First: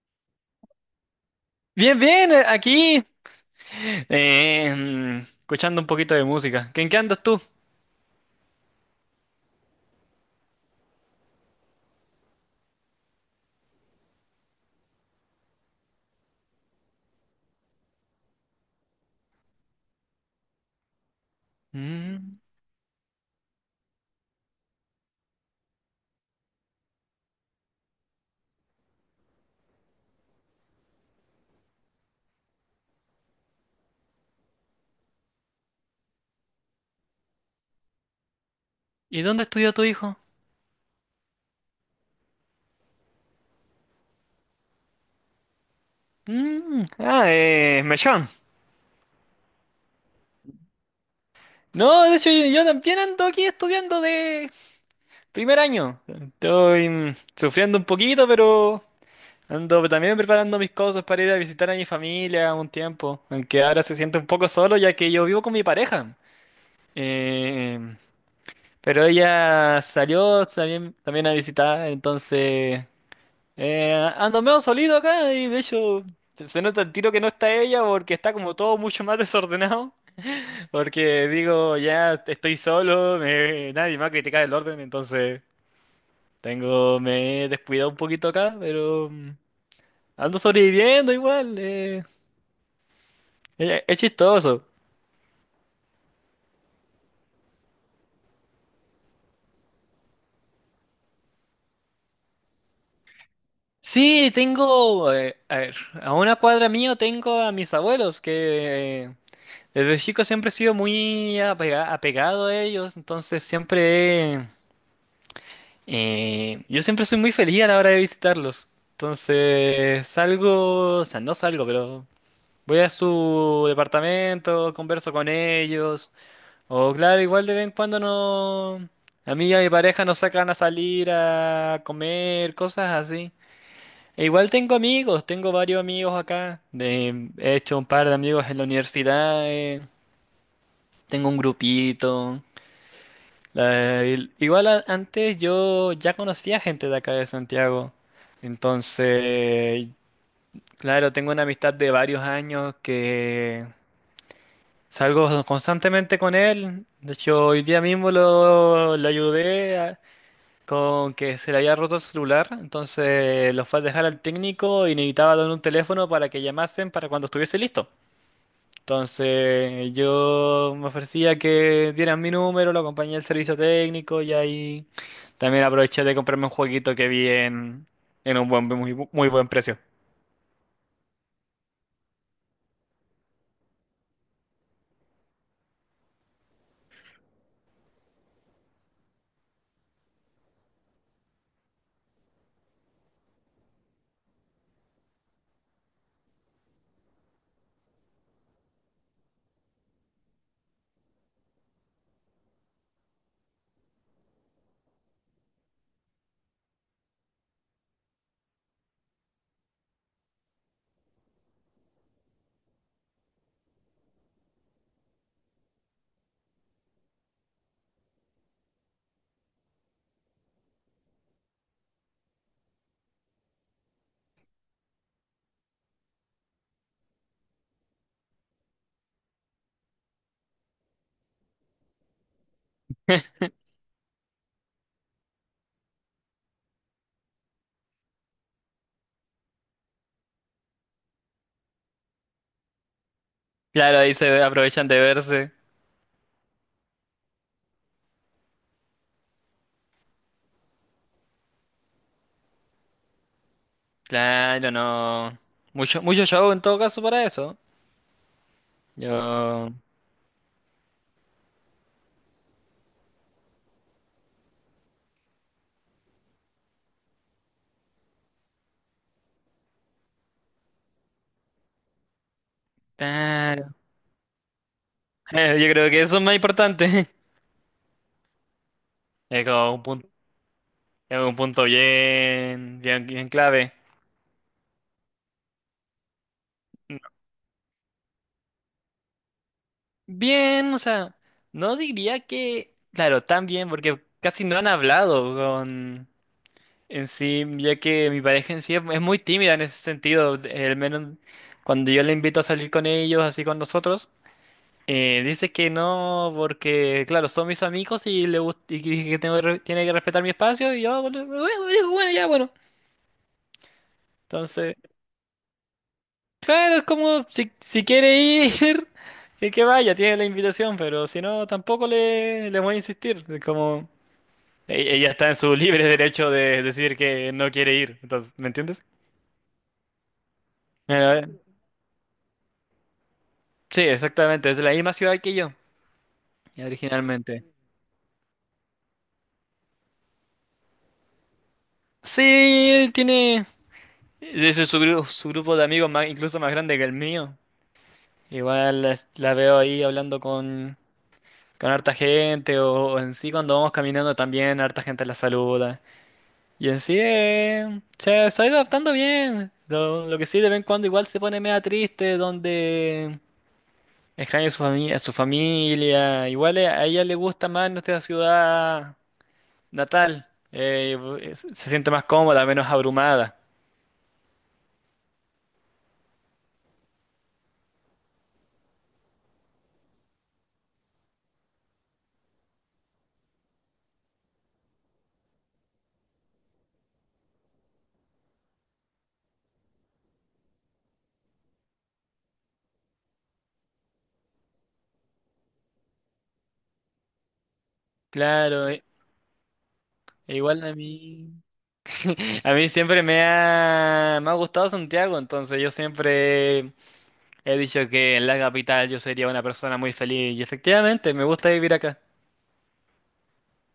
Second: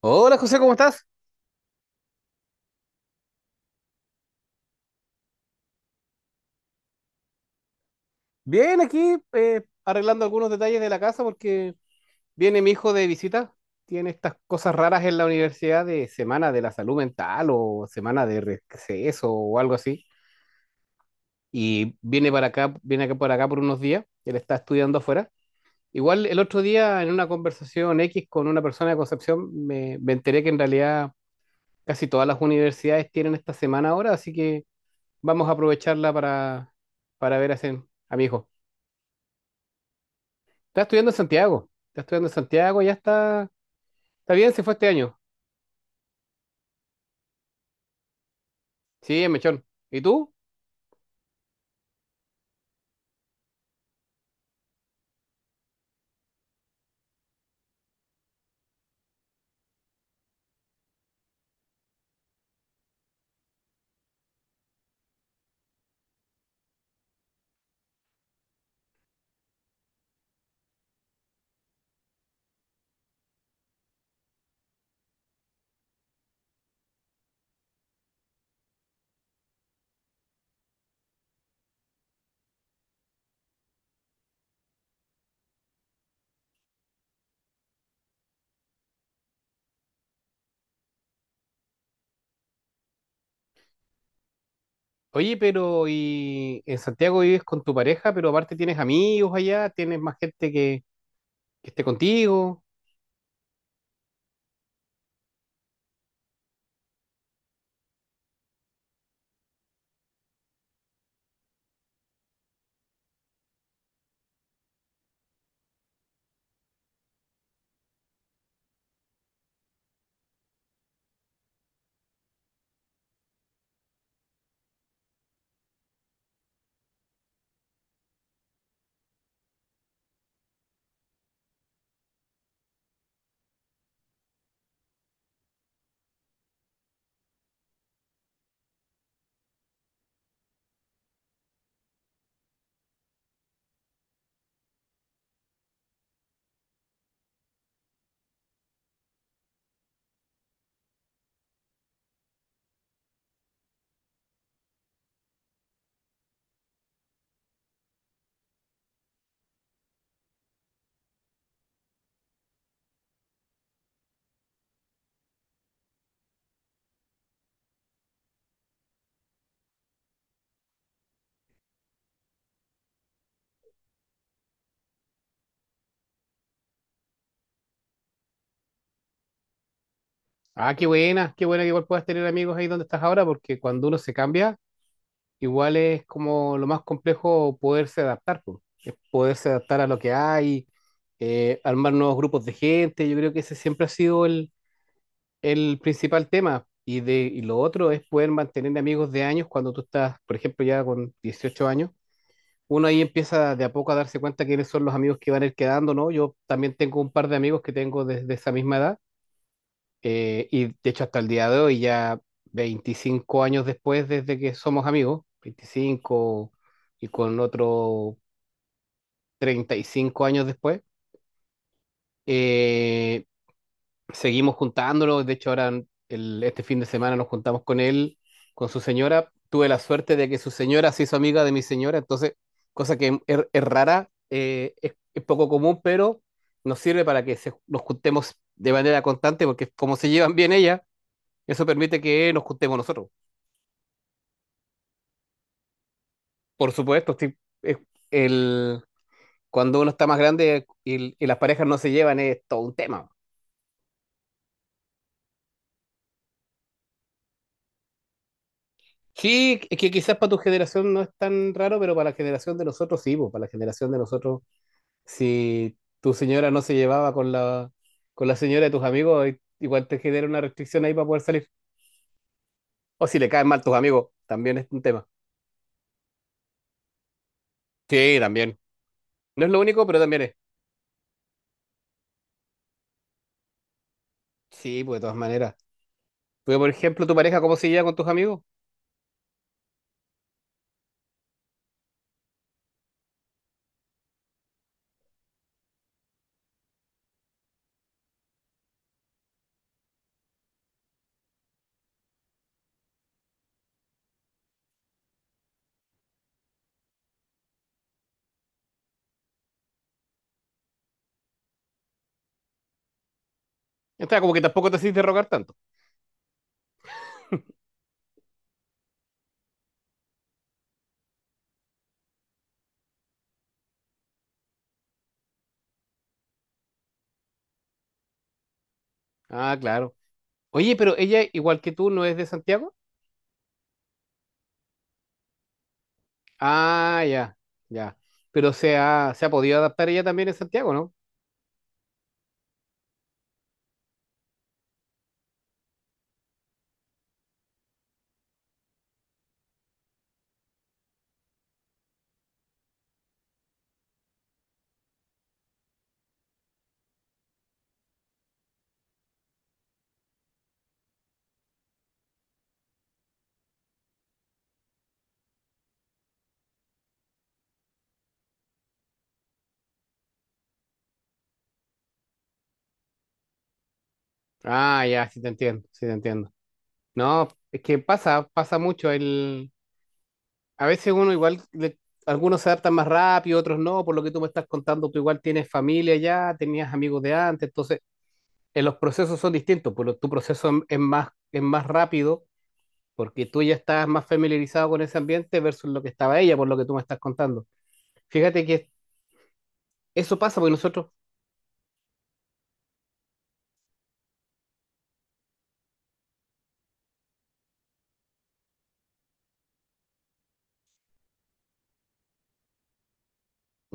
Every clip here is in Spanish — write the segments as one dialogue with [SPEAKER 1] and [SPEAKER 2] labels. [SPEAKER 1] Hola José, ¿cómo estás?
[SPEAKER 2] Bien, bien, aquí. Escuchando un poquito de música. ¿En qué andas tú?
[SPEAKER 1] Bien, aquí arreglando algunos detalles de la casa porque viene mi hijo de visita. Tiene estas cosas raras en la universidad de semana de la salud mental o semana de receso o algo así. Y viene
[SPEAKER 2] Mm,
[SPEAKER 1] para acá, viene acá por acá por unos días. Él está estudiando afuera. Igual el otro día en una conversación X con una persona de Concepción me enteré que en realidad casi todas las universidades tienen esta semana ahora, así que vamos a aprovecharla para ver a mi hijo.
[SPEAKER 2] ¿Y dónde estudió tu hijo?
[SPEAKER 1] Está estudiando en Santiago. Está estudiando en Santiago, ya está. Está bien, se fue este año.
[SPEAKER 2] Mechón.
[SPEAKER 1] Sí, en Mechón. ¿Y tú?
[SPEAKER 2] No, de hecho, yo también ando aquí estudiando de primer año. Estoy sufriendo un poquito, pero ando también preparando mis cosas para ir a visitar a mi familia un tiempo. Aunque ahora se siente un poco solo, ya que yo vivo con mi pareja. Eh, pero ella salió también, también a visitar, entonces. Ando medio solido acá y de hecho se nota el tiro que no está ella porque está como todo mucho más desordenado. Porque digo, ya estoy solo, nadie me va a criticar el orden, entonces tengo, me he descuidado un poquito acá, pero ando sobreviviendo igual. Es chistoso.
[SPEAKER 1] Oye, pero y en Santiago vives con tu pareja, pero aparte tienes amigos allá, tienes más gente que esté contigo.
[SPEAKER 2] Sí, tengo, a ver, a una cuadra mío tengo a mis abuelos que. Desde chico siempre he sido apegado a ellos, entonces siempre. Yo siempre soy muy feliz a la hora de visitarlos. Entonces, salgo, o sea, no salgo, pero voy a su departamento, converso con ellos. O claro, igual de vez en cuando no... A mí y a mi pareja nos sacan a salir a comer, cosas así. E igual tengo amigos, tengo varios amigos acá. De, he hecho un par de amigos en la universidad. Tengo un grupito. Antes yo ya conocía gente de acá de Santiago. Entonces, claro, tengo una amistad de varios años que salgo constantemente con él. De hecho, hoy día mismo lo ayudé con que se le había roto el celular. Entonces, lo fue a dejar al técnico y necesitaba dar un teléfono para que llamasen para cuando estuviese listo. Entonces yo me ofrecía que dieran mi número, lo acompañé al servicio técnico y ahí también aproveché de comprarme un jueguito que vi en un buen, muy, muy buen precio.
[SPEAKER 1] Ah, qué buena que igual puedas tener amigos ahí donde estás ahora, porque cuando uno se cambia, igual es como lo más complejo poderse adaptar, po. Es poderse adaptar a lo que hay, armar nuevos grupos de gente. Yo creo que ese siempre ha sido el principal tema. Y lo otro es poder mantener amigos de años cuando tú estás, por ejemplo, ya con 18 años. Uno ahí empieza de a poco a darse cuenta quiénes son los amigos que van a ir quedando, ¿no? Yo también tengo un par de amigos que tengo desde esa misma edad. Y de hecho hasta el día de hoy, ya 25 años después desde que somos amigos, 25 y con otro 35 años después, eh, seguimos juntándolo. De hecho, ahora este fin de semana nos juntamos con él, con su señora. Tuve la suerte de que su señora se hizo amiga de mi señora, entonces, cosa que es rara, es poco común, pero nos sirve para que nos juntemos de manera constante, porque como se llevan bien ella, eso permite que nos juntemos nosotros.
[SPEAKER 2] Claro, ahí se aprovechan de verse.
[SPEAKER 1] Por supuesto, sí, es- el, cuando uno está más grande y las parejas no se llevan, es todo un tema.
[SPEAKER 2] Claro, no. Mucho, mucho show en todo caso para eso.
[SPEAKER 1] Sí,
[SPEAKER 2] Yo.
[SPEAKER 1] es que quizás para tu generación no es tan raro, pero para la generación de nosotros sí, pues, para la generación de nosotros, si tu señora no se llevaba con la, señora de tus amigos, igual te genera una restricción ahí para poder salir. O si le caen mal tus
[SPEAKER 2] Claro.
[SPEAKER 1] amigos, también es un tema.
[SPEAKER 2] Yo creo que eso es más importante.
[SPEAKER 1] Sí, también.
[SPEAKER 2] Es
[SPEAKER 1] No es lo
[SPEAKER 2] como un
[SPEAKER 1] único, pero
[SPEAKER 2] punto,
[SPEAKER 1] también es.
[SPEAKER 2] es un punto bien, bien, bien clave.
[SPEAKER 1] Sí, pues de todas maneras. Pero, por ejemplo, tu pareja, ¿cómo se lleva con tus amigos?
[SPEAKER 2] Bien, o sea, no diría que, claro, tan bien, porque casi no han hablado con en sí, ya que mi pareja en sí es muy tímida en ese sentido, al menos cuando yo le invito a salir con ellos, así con nosotros, dice que no, porque, claro, son mis amigos y le gusta, y que dije que tengo tiene que respetar mi espacio, y yo, "Ah, bueno, bueno, bueno, ya, bueno.
[SPEAKER 1] Está como que tampoco te
[SPEAKER 2] Entonces.
[SPEAKER 1] haces de rogar tanto.
[SPEAKER 2] Claro, es como si quiere ir, que vaya, tiene la invitación, pero si no, tampoco le voy a insistir. Es como ella está en su libre derecho de decir que no quiere ir. Entonces, ¿me entiendes?
[SPEAKER 1] Ah, claro. Oye, pero
[SPEAKER 2] Mira,
[SPEAKER 1] ella, igual que tú, ¿no es de Santiago?
[SPEAKER 2] sí, exactamente, es de la misma ciudad que yo,
[SPEAKER 1] Ah, ya,
[SPEAKER 2] originalmente.
[SPEAKER 1] ya. Pero se ha podido adaptar ella también en Santiago, ¿no?
[SPEAKER 2] Sí, tiene ese su grupo de amigos más, incluso más grande que el mío. Veo ahí hablando con harta gente o en sí cuando vamos caminando también harta gente la saluda. Y en sí, se está adaptando bien. Lo que sí, de vez en cuando igual se pone media triste, donde extraña a su familia, su familia. Igual a ella le gusta más nuestra ciudad natal. Se siente más cómoda, menos abrumada.
[SPEAKER 1] Ah, ya, sí te entiendo, sí te entiendo. No, es que pasa, pasa mucho. A veces uno igual, algunos se adaptan más rápido, otros no, por lo que tú me estás contando, tú igual tienes familia ya, tenías amigos de antes, entonces los procesos son distintos, pero tu proceso es más rápido porque tú ya estás más familiarizado con ese ambiente versus lo que estaba ella, por lo que tú me estás contando. Fíjate
[SPEAKER 2] Claro,
[SPEAKER 1] que eso
[SPEAKER 2] e
[SPEAKER 1] pasa porque
[SPEAKER 2] igual a
[SPEAKER 1] nosotros.
[SPEAKER 2] mí. A mí me ha gustado Santiago, entonces yo siempre he dicho que en la capital yo sería una persona muy feliz y efectivamente me gusta vivir acá.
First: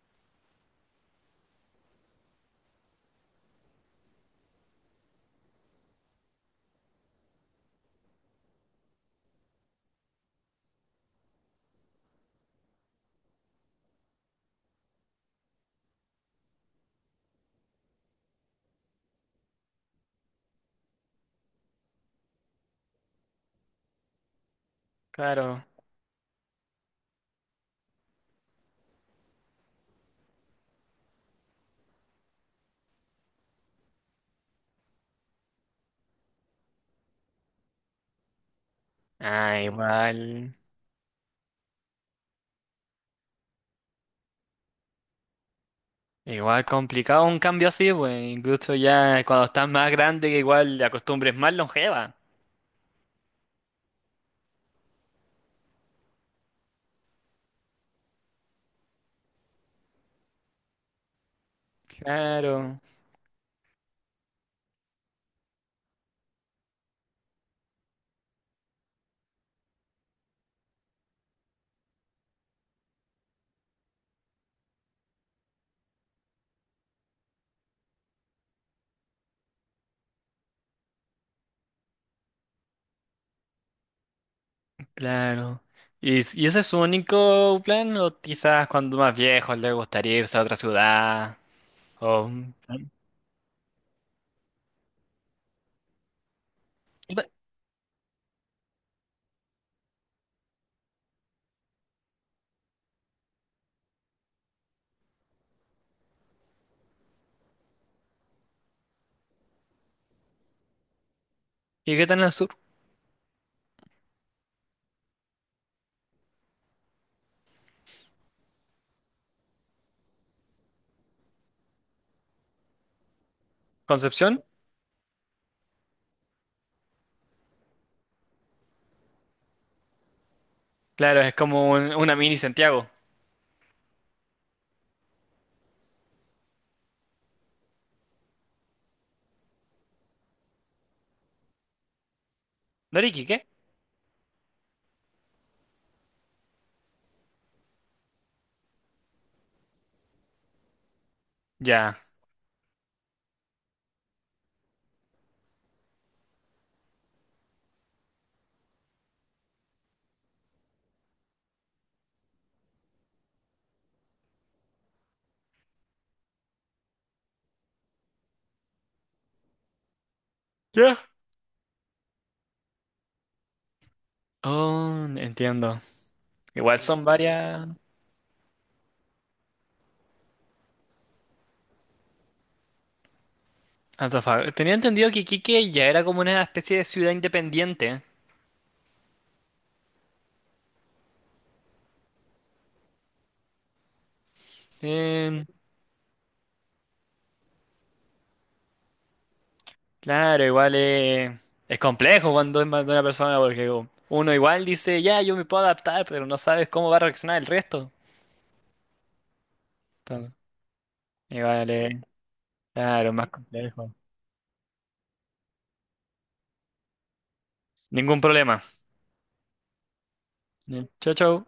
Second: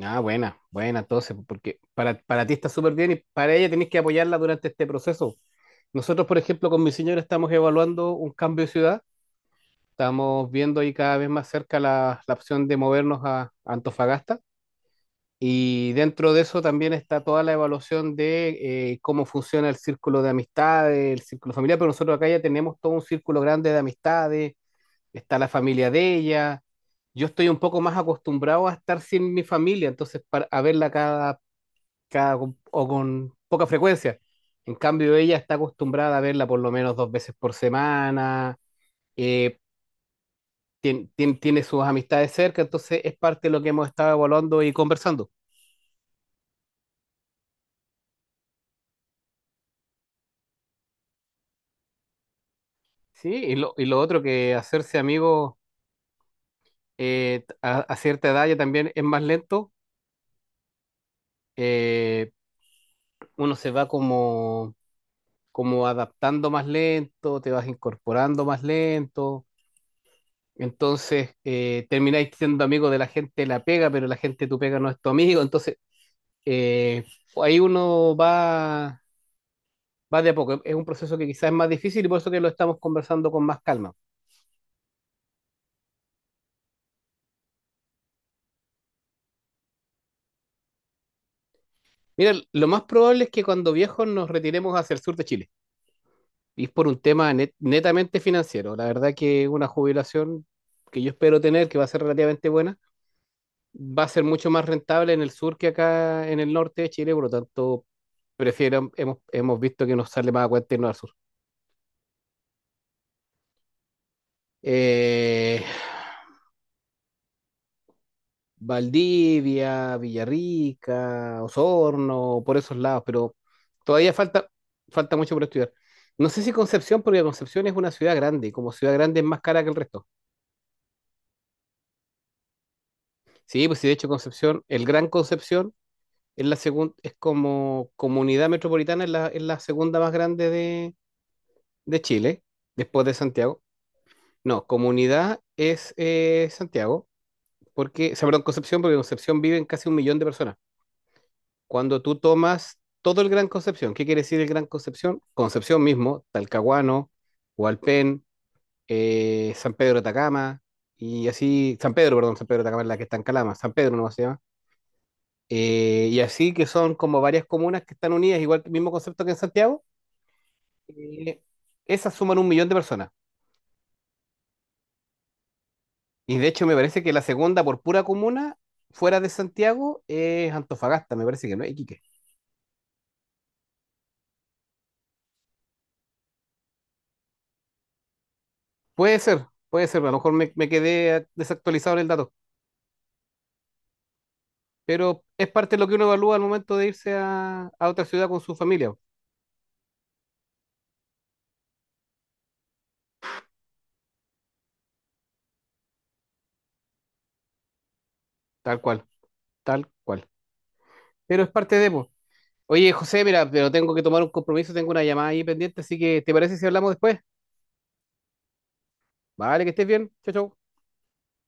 [SPEAKER 1] Ah, buena, buena, entonces, porque para, ti está súper bien y para ella tenés que apoyarla durante este proceso. Nosotros, por ejemplo, con mi señora estamos evaluando un cambio de ciudad, estamos viendo ahí cada vez más cerca la, opción de movernos a Antofagasta y dentro de eso también está toda la evaluación de cómo funciona el círculo de amistades, el círculo familiar, pero nosotros acá ya tenemos todo un círculo grande de amistades, está la
[SPEAKER 2] Claro.
[SPEAKER 1] familia de ella. Yo estoy un poco más acostumbrado a estar sin mi familia, entonces a verla cada o con poca frecuencia. En cambio, ella está acostumbrada a verla por lo menos dos veces por semana, eh,
[SPEAKER 2] Ah, igual.
[SPEAKER 1] tiene sus amistades cerca, entonces es parte de lo que hemos estado evaluando y conversando.
[SPEAKER 2] Igual complicado un cambio así, pues. Incluso ya cuando estás más grande, que igual la costumbre es más longeva.
[SPEAKER 1] Sí, y lo otro que hacerse amigo a cierta edad ya también es más lento, eh,
[SPEAKER 2] Claro,
[SPEAKER 1] uno se va como adaptando más lento, te vas incorporando más lento. Entonces, termináis siendo amigo de la gente de la pega, pero la gente de tu pega no es tu amigo. Entonces, eh, ahí uno va de a poco. Es un proceso que quizás es más difícil y por eso que lo estamos conversando con más calma.
[SPEAKER 2] claro. ¿Y, y ese es su único plan? ¿O quizás cuando más viejo le gustaría irse a otra ciudad? ¿O...
[SPEAKER 1] Mira, lo más probable es que cuando viejos nos retiremos hacia el sur de Chile. Y es por un
[SPEAKER 2] ¿Y
[SPEAKER 1] tema netamente financiero. La verdad que una jubilación que yo espero tener, que va a ser relativamente buena, va a ser mucho más rentable en el sur que acá en el norte de Chile. Por lo tanto, hemos visto que nos sale más a cuenta irnos al sur.
[SPEAKER 2] y qué tal en el sur?
[SPEAKER 1] eh, Valdivia, Villarrica, Osorno, por esos lados, pero todavía
[SPEAKER 2] ¿Concepción?
[SPEAKER 1] falta, mucho por estudiar. No sé si Concepción, porque Concepción es una ciudad grande, y como ciudad grande es más cara que el resto.
[SPEAKER 2] Claro, es como una mini Santiago.
[SPEAKER 1] Sí, pues sí, de hecho Concepción, el Gran Concepción es la segunda, es como comunidad metropolitana, es la, segunda más grande de Chile, después de
[SPEAKER 2] ¿Noriki, qué?
[SPEAKER 1] Santiago. No, comunidad es Santiago, porque, o sea, perdón, Concepción, porque en Concepción viven casi 1 millón de personas
[SPEAKER 2] Ya.
[SPEAKER 1] cuando tú tomas todo el Gran Concepción. ¿Qué quiere decir el Gran Concepción? Concepción mismo, Talcahuano, Hualpén, San Pedro de Atacama, y así, San Pedro, perdón, San Pedro de Atacama es la que está en Calama, San Pedro no se llama. Y así que son como varias comunas que están unidas, igual que el mismo concepto que en Santiago,
[SPEAKER 2] ¿Ya?
[SPEAKER 1] eh, esas suman 1 millón de personas.
[SPEAKER 2] Oh, entiendo.
[SPEAKER 1] Y de hecho me
[SPEAKER 2] Igual
[SPEAKER 1] parece
[SPEAKER 2] son
[SPEAKER 1] que la segunda
[SPEAKER 2] varias.
[SPEAKER 1] por pura comuna, fuera de Santiago, es Antofagasta, me parece que no es Iquique.
[SPEAKER 2] Antofagasta. Tenía entendido que Iquique ya era como una especie de ciudad independiente.
[SPEAKER 1] Puede ser, a lo mejor me quedé desactualizado en el dato. Pero
[SPEAKER 2] Em,
[SPEAKER 1] es parte de lo que uno evalúa al momento de irse a, otra ciudad con su familia,
[SPEAKER 2] claro, igual es complejo cuando es más de una persona porque como, uno igual dice, ya, yo me puedo adaptar, pero no sabes cómo va a reaccionar el resto.
[SPEAKER 1] tal cual, tal cual.
[SPEAKER 2] Entonces,
[SPEAKER 1] Pero es
[SPEAKER 2] igual,
[SPEAKER 1] parte de, po. Oye,
[SPEAKER 2] claro,
[SPEAKER 1] José,
[SPEAKER 2] más
[SPEAKER 1] mira, pero
[SPEAKER 2] complejo.
[SPEAKER 1] tengo que tomar un compromiso, tengo una llamada ahí pendiente, así que ¿te parece si hablamos después?
[SPEAKER 2] Ningún problema.
[SPEAKER 1] Vale, que estés bien. Chao, chao.
[SPEAKER 2] Chau, chau.